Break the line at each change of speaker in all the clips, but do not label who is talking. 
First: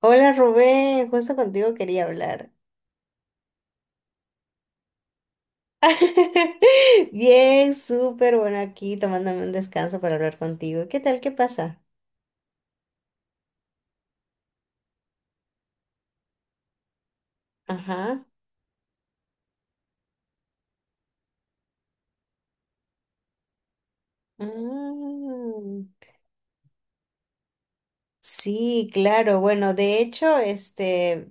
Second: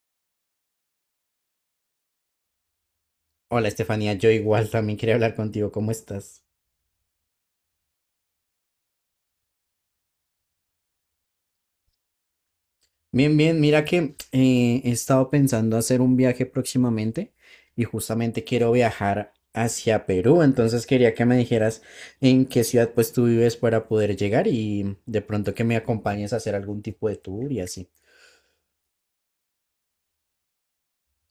Hola Rubén, justo contigo quería hablar.
Hola Estefanía, yo igual también quería hablar contigo. ¿Cómo estás?
Bien, súper bueno aquí tomándome un descanso para hablar contigo. ¿Qué tal? ¿Qué pasa?
Bien, bien. Mira que he estado pensando hacer un viaje próximamente y
Ajá.
justamente quiero viajar hacia Perú. Entonces quería que me dijeras en qué ciudad pues tú vives para poder llegar y de pronto que me
Mm.
acompañes a hacer algún tipo de tour y así.
Sí, claro. Bueno, de hecho,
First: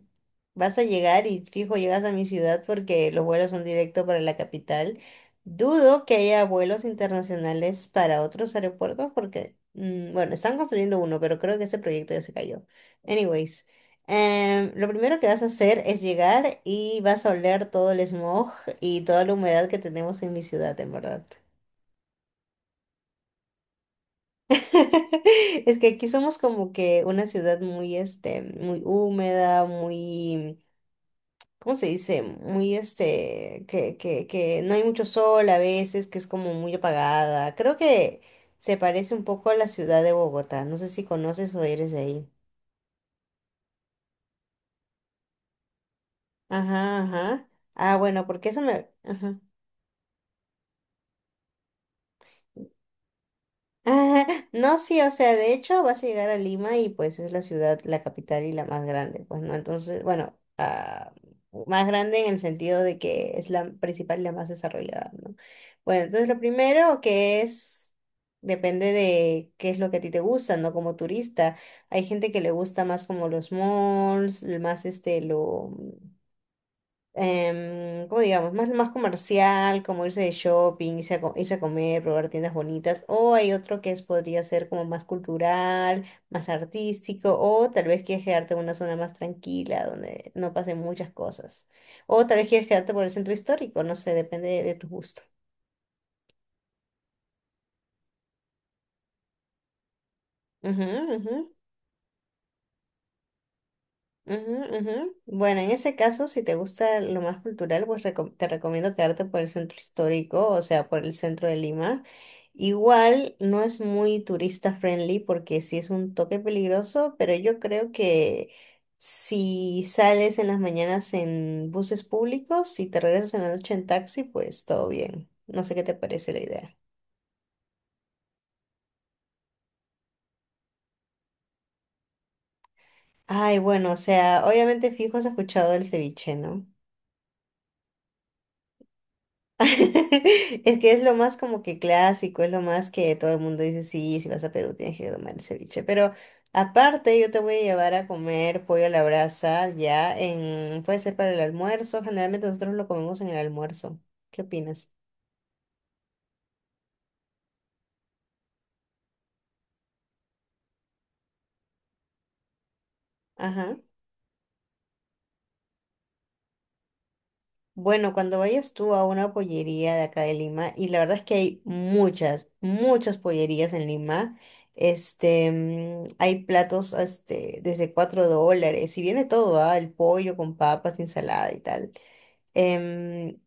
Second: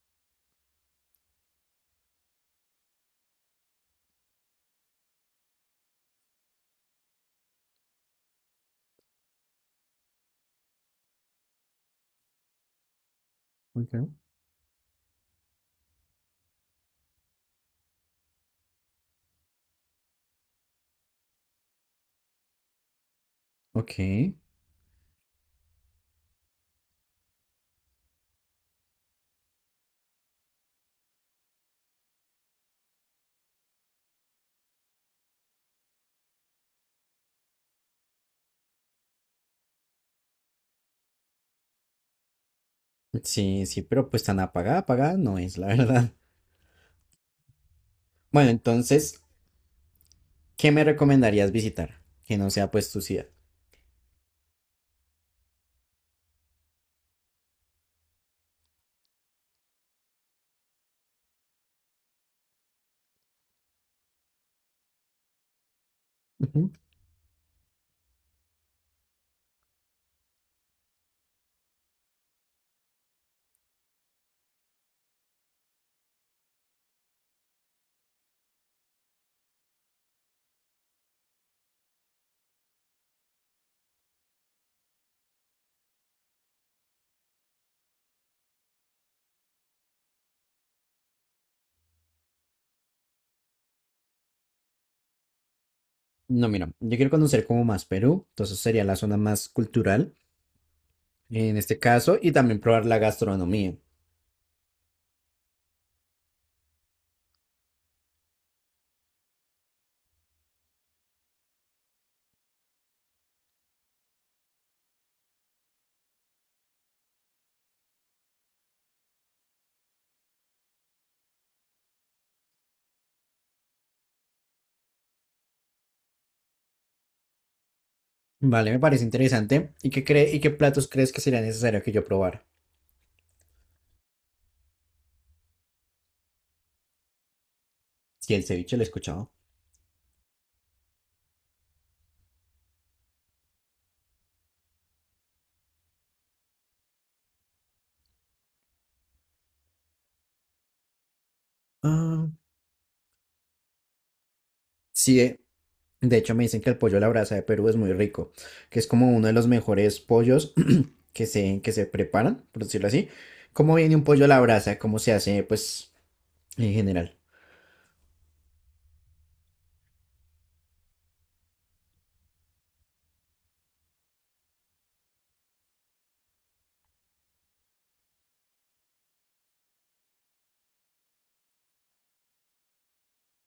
vas a llegar y fijo, llegas a mi ciudad porque los vuelos son directo para la capital. Dudo que haya vuelos internacionales para otros aeropuertos porque, bueno, están construyendo uno, pero creo que ese proyecto ya se cayó. Anyways,
Ok.
lo primero que vas a hacer es llegar y vas a oler todo el smog y toda la humedad que tenemos en mi ciudad, en verdad.
Ok,
Es que aquí somos como que una ciudad muy, muy húmeda, muy, ¿cómo se dice? Muy, que no hay mucho sol a veces, que es como muy apagada. Creo que se parece un poco a la ciudad de Bogotá. No sé si conoces o eres de ahí.
sí, sí, pero pues tan apagada, apagada no es, la verdad.
Ajá, ajá. Ah, bueno, porque
Bueno,
eso me.
entonces,
Ajá.
¿qué me recomendarías visitar? Que no sea pues tu ciudad.
Ah, no, sí, o sea, de hecho vas a llegar a Lima y pues es la ciudad, la capital y la más grande, pues no, entonces, bueno, ah, más grande en el sentido de que es la principal y la más desarrollada, ¿no? Bueno, entonces lo
Ujú.
primero que es, depende de qué es lo que a ti te gusta, ¿no? Como turista, hay gente que le gusta más como los malls, más lo, ¿cómo digamos? Más, más comercial, como irse de shopping, irse a, irse a comer, probar tiendas bonitas, o hay otro que es, podría ser como más cultural, más artístico, o tal vez quieres quedarte en una zona más tranquila, donde no pasen muchas cosas, o tal vez quieres quedarte por el centro histórico, no sé, depende de tu gusto.
No, mira, yo quiero conocer como más Perú, entonces sería la zona más cultural
Ujú, ujú.
en este caso y también probar la gastronomía.
Ujú, ujú. Bueno, en ese caso, si te gusta lo más cultural, pues te recomiendo quedarte por el centro histórico, o sea, por el centro de Lima. Igual no es muy turista friendly porque sí es un toque peligroso, pero yo creo que si sales en las mañanas en buses públicos, si te regresas en la noche en taxi, pues todo bien. No sé qué te parece la idea.
Vale, me parece interesante. ¿Y qué cree, y qué platos crees que sería necesario que yo probara?
Ay, bueno, o sea, obviamente fijo has escuchado el ceviche, ¿no?
Si el ceviche lo he escuchado.
Es que es lo más como que clásico, es lo más que todo el mundo dice, sí, si vas a Perú tienes que tomar el ceviche. Pero aparte yo te voy a llevar a comer pollo a la brasa ya en, puede ser para el almuerzo,
Ah,
generalmente nosotros lo comemos en el almuerzo. ¿Qué opinas?
sí, de hecho, me dicen que el pollo a la brasa de Perú es muy rico, que es como uno de los mejores pollos que se preparan, por decirlo así. ¿Cómo
Ajá.
viene un pollo a la brasa? ¿Cómo se hace, pues, en general?
Bueno, cuando vayas tú a una pollería de acá de Lima, y la verdad es que hay muchas, muchas pollerías en Lima, hay platos desde $4, y viene todo, ¿ah? El pollo con papas, ensalada y tal. Em,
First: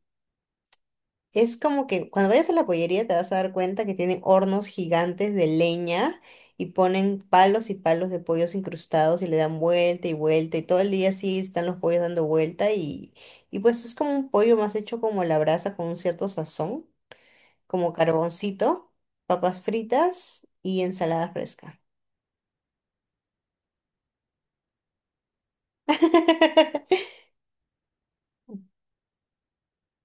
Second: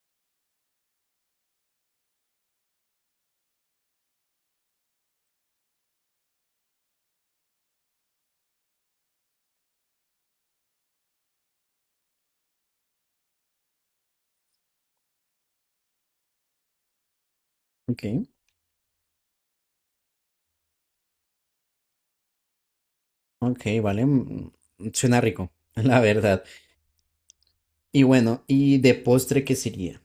es como que cuando vayas a la pollería te vas a dar cuenta que tienen hornos gigantes de leña y ponen palos y palos de pollos incrustados y le dan vuelta y vuelta y todo el día así están los pollos dando vuelta y pues es como un pollo más hecho como a la brasa con un cierto sazón, como
Ok,
carboncito, papas fritas y ensalada fresca.
ok, vale. Suena rico, la verdad. Y bueno, ¿y de postre qué sería?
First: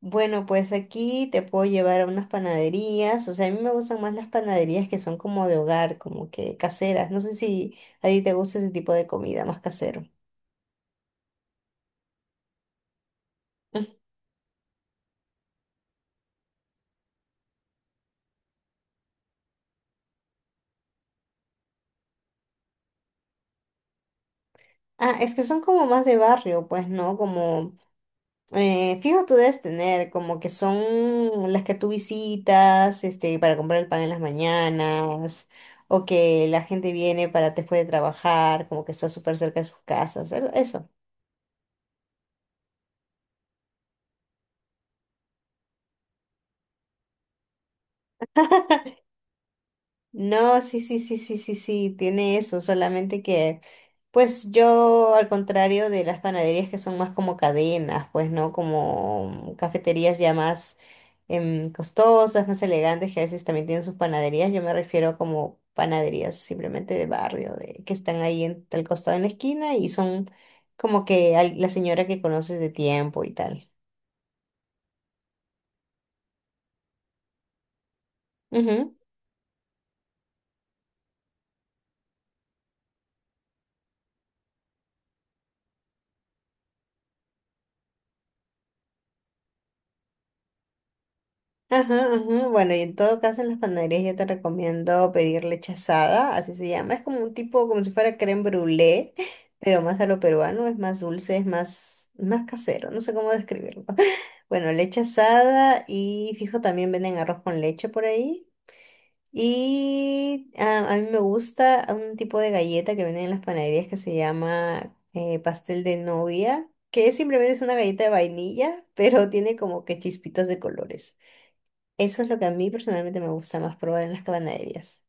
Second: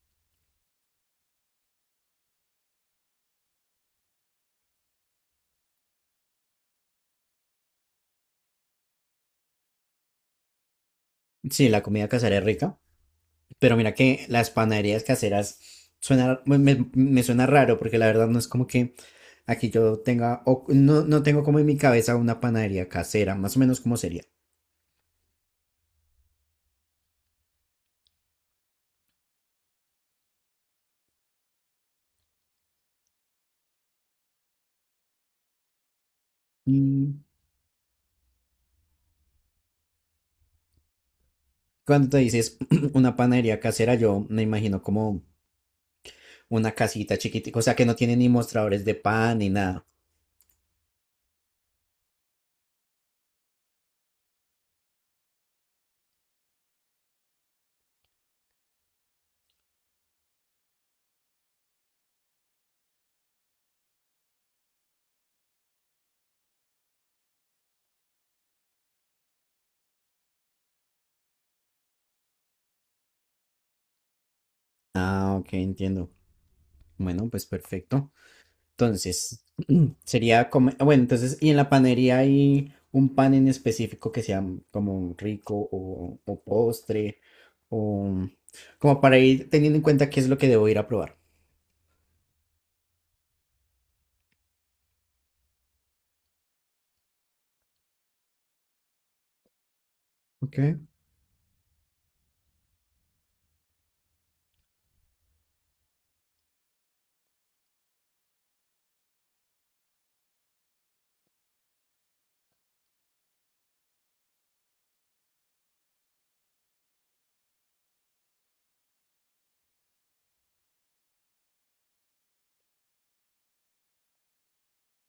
Bueno, pues aquí te puedo llevar a unas panaderías, o sea, a mí me gustan más las panaderías que son como de hogar, como que caseras. No sé si a ti te gusta ese tipo de comida más casero.
Sí, la comida casera es rica, pero
Mm.
mira que las panaderías caseras suena, me suena raro, porque la verdad no es como que aquí yo tenga, o no, no tengo como en mi cabeza una panadería casera, más o menos como sería.
Ah, es que son como más de barrio, pues, ¿no? Como, fijo tú debes tener, como que son las que tú visitas, para comprar el pan en las mañanas, o que la gente
Mm,
viene para después de trabajar, como que está súper cerca de sus casas, eso.
Cuando te dices una panadería casera, yo me imagino como una casita chiquitica, o sea que no tiene ni mostradores de pan ni nada.
No, sí, sí, sí, sí, sí, sí, tiene eso, solamente que, pues yo, al contrario de las panaderías que son más como cadenas, pues, ¿no? Como cafeterías ya más costosas, más elegantes, que a veces también tienen sus panaderías, yo me refiero a como panaderías simplemente de barrio, de, que están ahí en tal costado en la esquina y son como que la señora que conoces de tiempo y tal.
Ah, ok, entiendo. Bueno, pues perfecto. Entonces, sería como, ah, bueno, entonces, ¿y en la panadería hay un pan en específico que sea como rico o postre o como para ir teniendo en cuenta qué es lo que debo ir a probar?
Ajá, ajá. Bueno, y en todo caso en las panaderías yo te recomiendo pedir leche asada, así se llama. Es como un tipo, como si fuera crème brûlée, pero más a lo
Ok.
peruano, es más dulce, es más, más casero, no sé cómo describirlo. Bueno, leche asada y fijo también venden arroz con leche por ahí. Y a mí me gusta un tipo de galleta que venden en las panaderías que se llama pastel de novia, que simplemente es una galleta de vainilla, pero tiene como que chispitas de colores. Eso es lo que a mí personalmente me gusta más probar en las cabanerías.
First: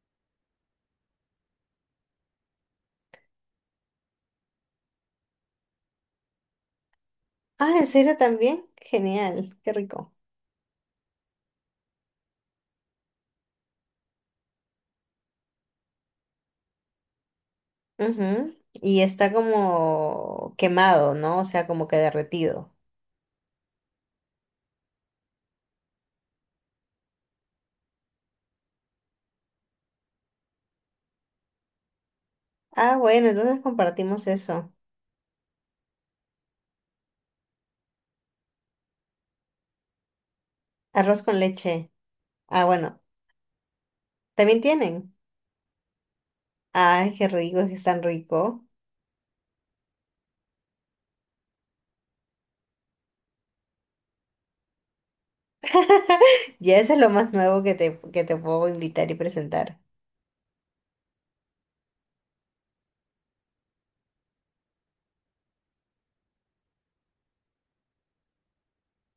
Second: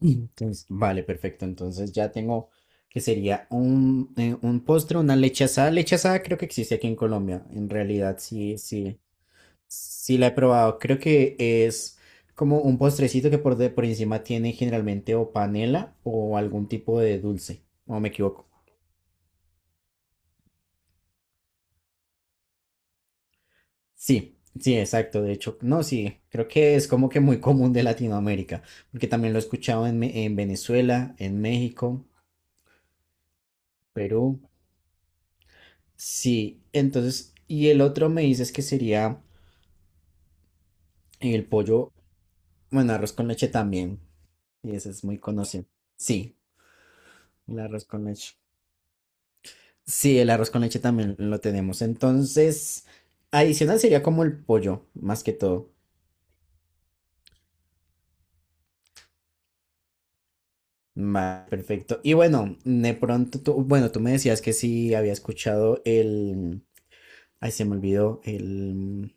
Entonces, vale, perfecto. Entonces ya tengo que sería un postre, una leche asada. Leche asada creo que existe aquí en Colombia. En
Ah, ¿en serio
realidad, sí,
también?
sí,
Genial, qué rico.
sí la he probado. Creo que es como un postrecito que por encima tiene generalmente o panela o algún tipo de dulce. ¿O me equivoco?
Ujú. Y está como quemado, ¿no? O sea, como que derretido.
Sí, sí, exacto. De hecho, no, sí, creo que es como que muy común de Latinoamérica, porque también lo he escuchado en, en Venezuela, en México,
Ah, bueno, entonces compartimos
Perú.
eso.
Sí, entonces, y el otro me dices que sería
Arroz con
el
leche.
pollo,
Ah,
bueno,
bueno,
arroz con leche también.
también
Y ese es
tienen.
muy conocido. Sí,
Ay, qué rico,
el
es que es
arroz
tan
con leche.
rico.
Sí, el arroz con leche también lo tenemos. Entonces, adicional sería como el pollo, más que todo.
Ya eso es lo más nuevo que te puedo invitar y presentar.
Perfecto. Y bueno, de pronto tú, bueno, tú me decías que sí había escuchado el, ay, se me olvidó,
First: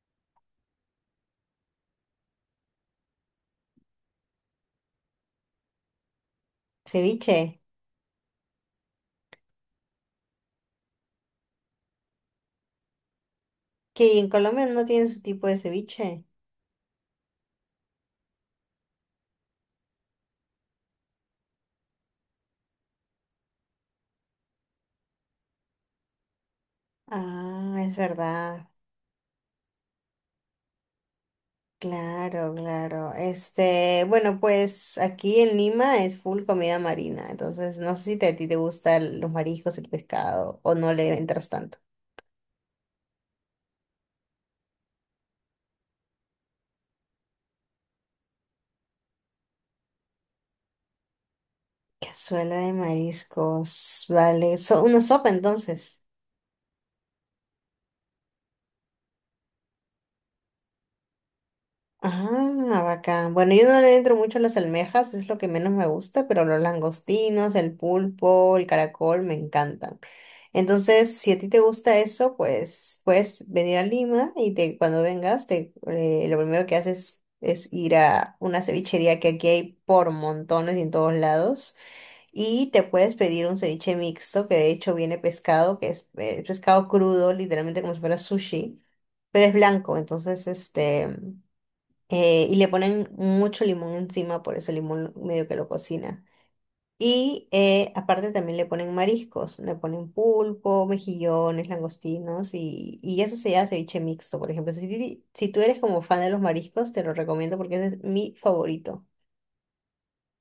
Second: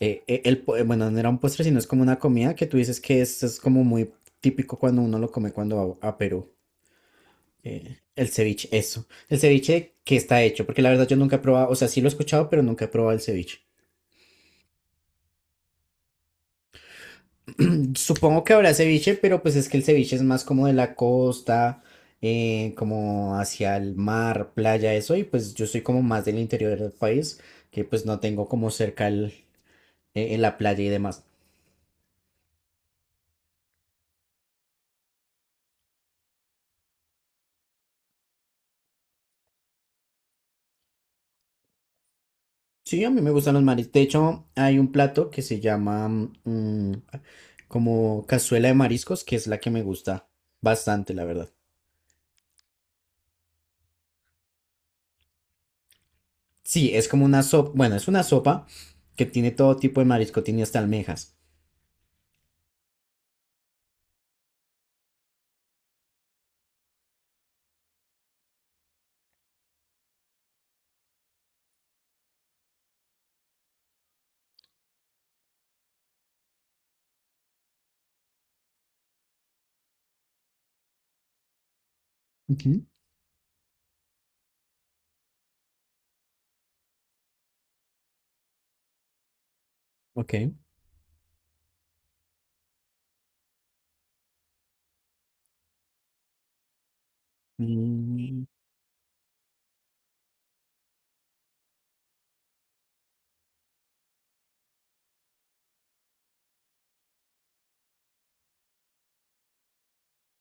el, bueno, no era un postre, sino es como una comida que tú dices que es como muy típico cuando uno lo come cuando va a Perú.
Ceviche.
El ceviche, eso. El ceviche que está hecho, porque la verdad yo nunca he probado, o sea, sí lo he escuchado, pero nunca he probado el ceviche.
Que en Colombia no tienen su tipo de ceviche.
Supongo que habrá ceviche, pero pues es que el ceviche es más como de la costa, como hacia el mar, playa, eso, y pues yo soy como más del interior del país,
Ah,
que
es
pues no tengo
verdad.
como cerca el, la playa y demás.
Claro, claro. Bueno, pues aquí en Lima es full comida marina, entonces no sé si a ti te gustan los mariscos, el pescado o no le entras tanto.
Sí, a mí me gustan los mariscos. De hecho, hay un plato que se llama mm, como cazuela de mariscos, que es la que me gusta bastante, la verdad.
Cazuela de mariscos, vale. So, una sopa entonces.
Sí, es como una sopa, bueno, es una sopa que tiene todo tipo de marisco, tiene hasta almejas.
Ah, bacán. Bueno, yo no le entro mucho a las almejas, es lo que menos me gusta, pero los langostinos, el pulpo, el caracol me encantan. Entonces, si a ti te gusta eso, pues puedes venir a Lima y te, cuando vengas, te, lo primero que haces es ir a una cevichería que aquí hay por montones y en todos lados. Y te
Ujú,
puedes pedir un ceviche mixto, que de hecho viene pescado, que es, pescado crudo, literalmente como si fuera sushi, pero es blanco,
Ok.
entonces y le ponen mucho limón encima, por eso el limón medio que lo cocina. Y aparte
Mm,
también le ponen mariscos, le ponen pulpo, mejillones, langostinos y eso se llama ceviche mixto, por ejemplo. Si, si tú eres como fan de los mariscos, te lo recomiendo porque ese es mi favorito.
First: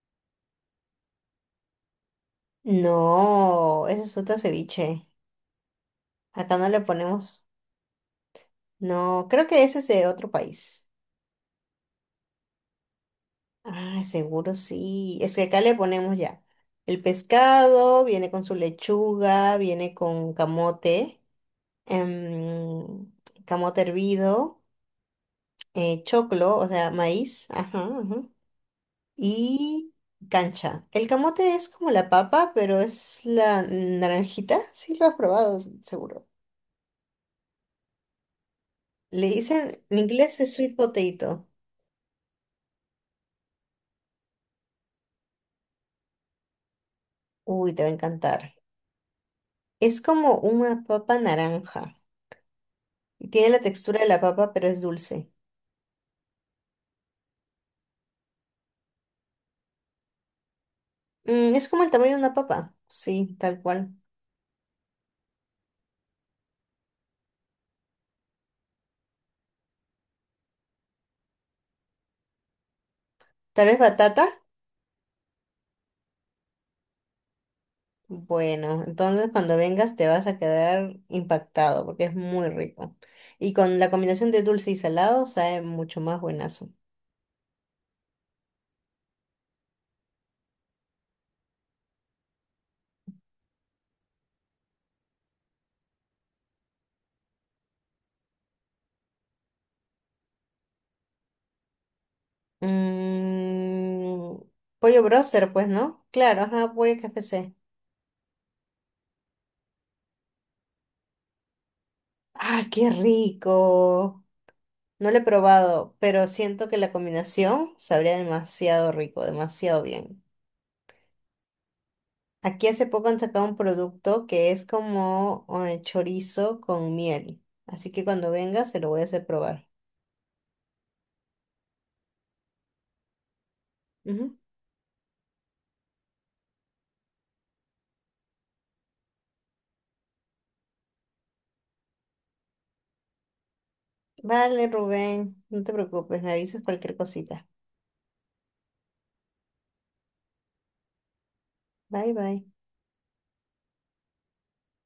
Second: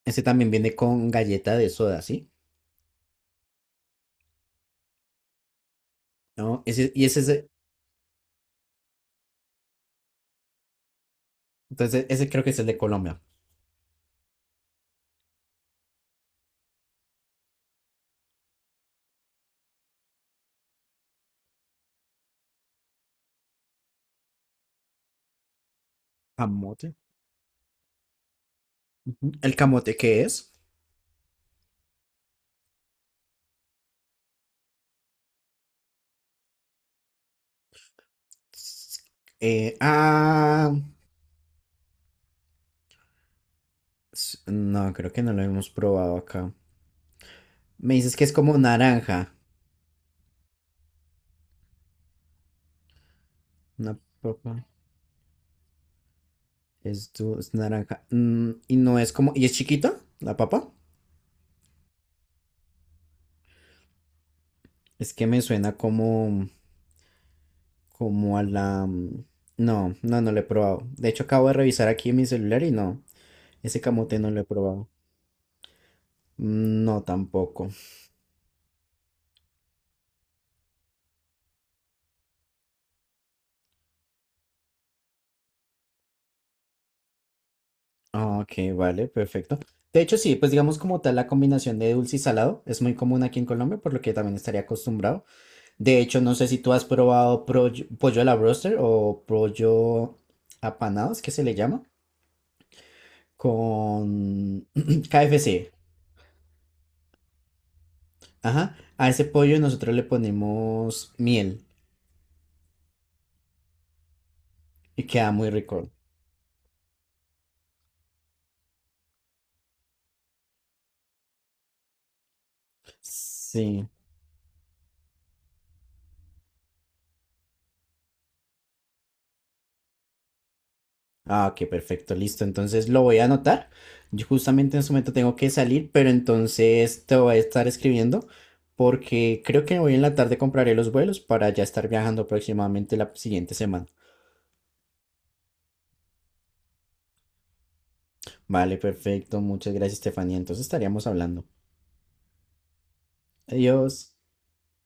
ese también viene con galleta de soda, ¿sí?
No, ese es otro ceviche. Acá
¿No?
no le
Ese, y ese es,
ponemos. No, creo que ese es de otro país.
entonces, ese creo que es el de Colombia.
Ah, seguro sí. Es que acá le ponemos ya. El pescado viene con su lechuga, viene con camote, em, camote hervido. Choclo, o sea,
Camote.
maíz, ajá, ajá,
Ujú. ¿El
y
camote qué es?
cancha. El camote es como la papa, pero es la naranjita, sí lo has probado, seguro.
S-
Le dicen,
Eh,
en inglés es
ah,
sweet potato.
no, creo que no lo hemos probado acá.
Uy, te va a
Me dices que es
encantar.
como naranja.
Es como una papa naranja y tiene la
Una
textura de la papa, pero
papa
es dulce.
es, es naranja. Mm, y no es como. ¿Y es chiquita la papa?
Mm, es como el tamaño de una papa, sí, tal cual.
Es que me suena como. Como a la. No, no, no lo he probado. De hecho, acabo de revisar aquí en mi celular y no.
Tal vez
Ese camote
batata.
no lo he probado. Mm, No, tampoco.
Bueno, entonces cuando vengas te vas a quedar impactado porque es muy rico. Y con la combinación de dulce y salado sabe mucho más buenazo.
Ah, Ok, vale, perfecto. De hecho, sí, pues digamos como tal la combinación de dulce y salado es muy común aquí en Colombia, por lo que también estaría acostumbrado. De hecho, no sé si tú has probado pollo a la broster o pollo apanados, que se le llama,
Mm,
con
Pollo broster, pues,
KFC.
¿no? Claro, ajá, pollo KFC.
Ajá, a ese pollo nosotros le ponemos miel
¡Ah, qué rico!
y
No lo he
queda muy rico.
probado, pero siento que la combinación sabría demasiado rico, demasiado bien. Aquí hace poco han sacado un
Sí.
producto que es como chorizo con miel. Así que cuando vengas se lo voy a hacer probar.
Ah, ok, perfecto, listo. Entonces lo voy a anotar. Yo
Ujú.
justamente en su momento tengo que salir, pero entonces te voy a estar escribiendo porque creo que hoy en la tarde compraré los vuelos para ya estar viajando aproximadamente la siguiente semana.
Vale, Rubén, no te preocupes, me avisas cualquier cosita.
Vale, perfecto. Muchas gracias, Estefanía. Entonces estaríamos hablando.
Bye, bye.
Adiós.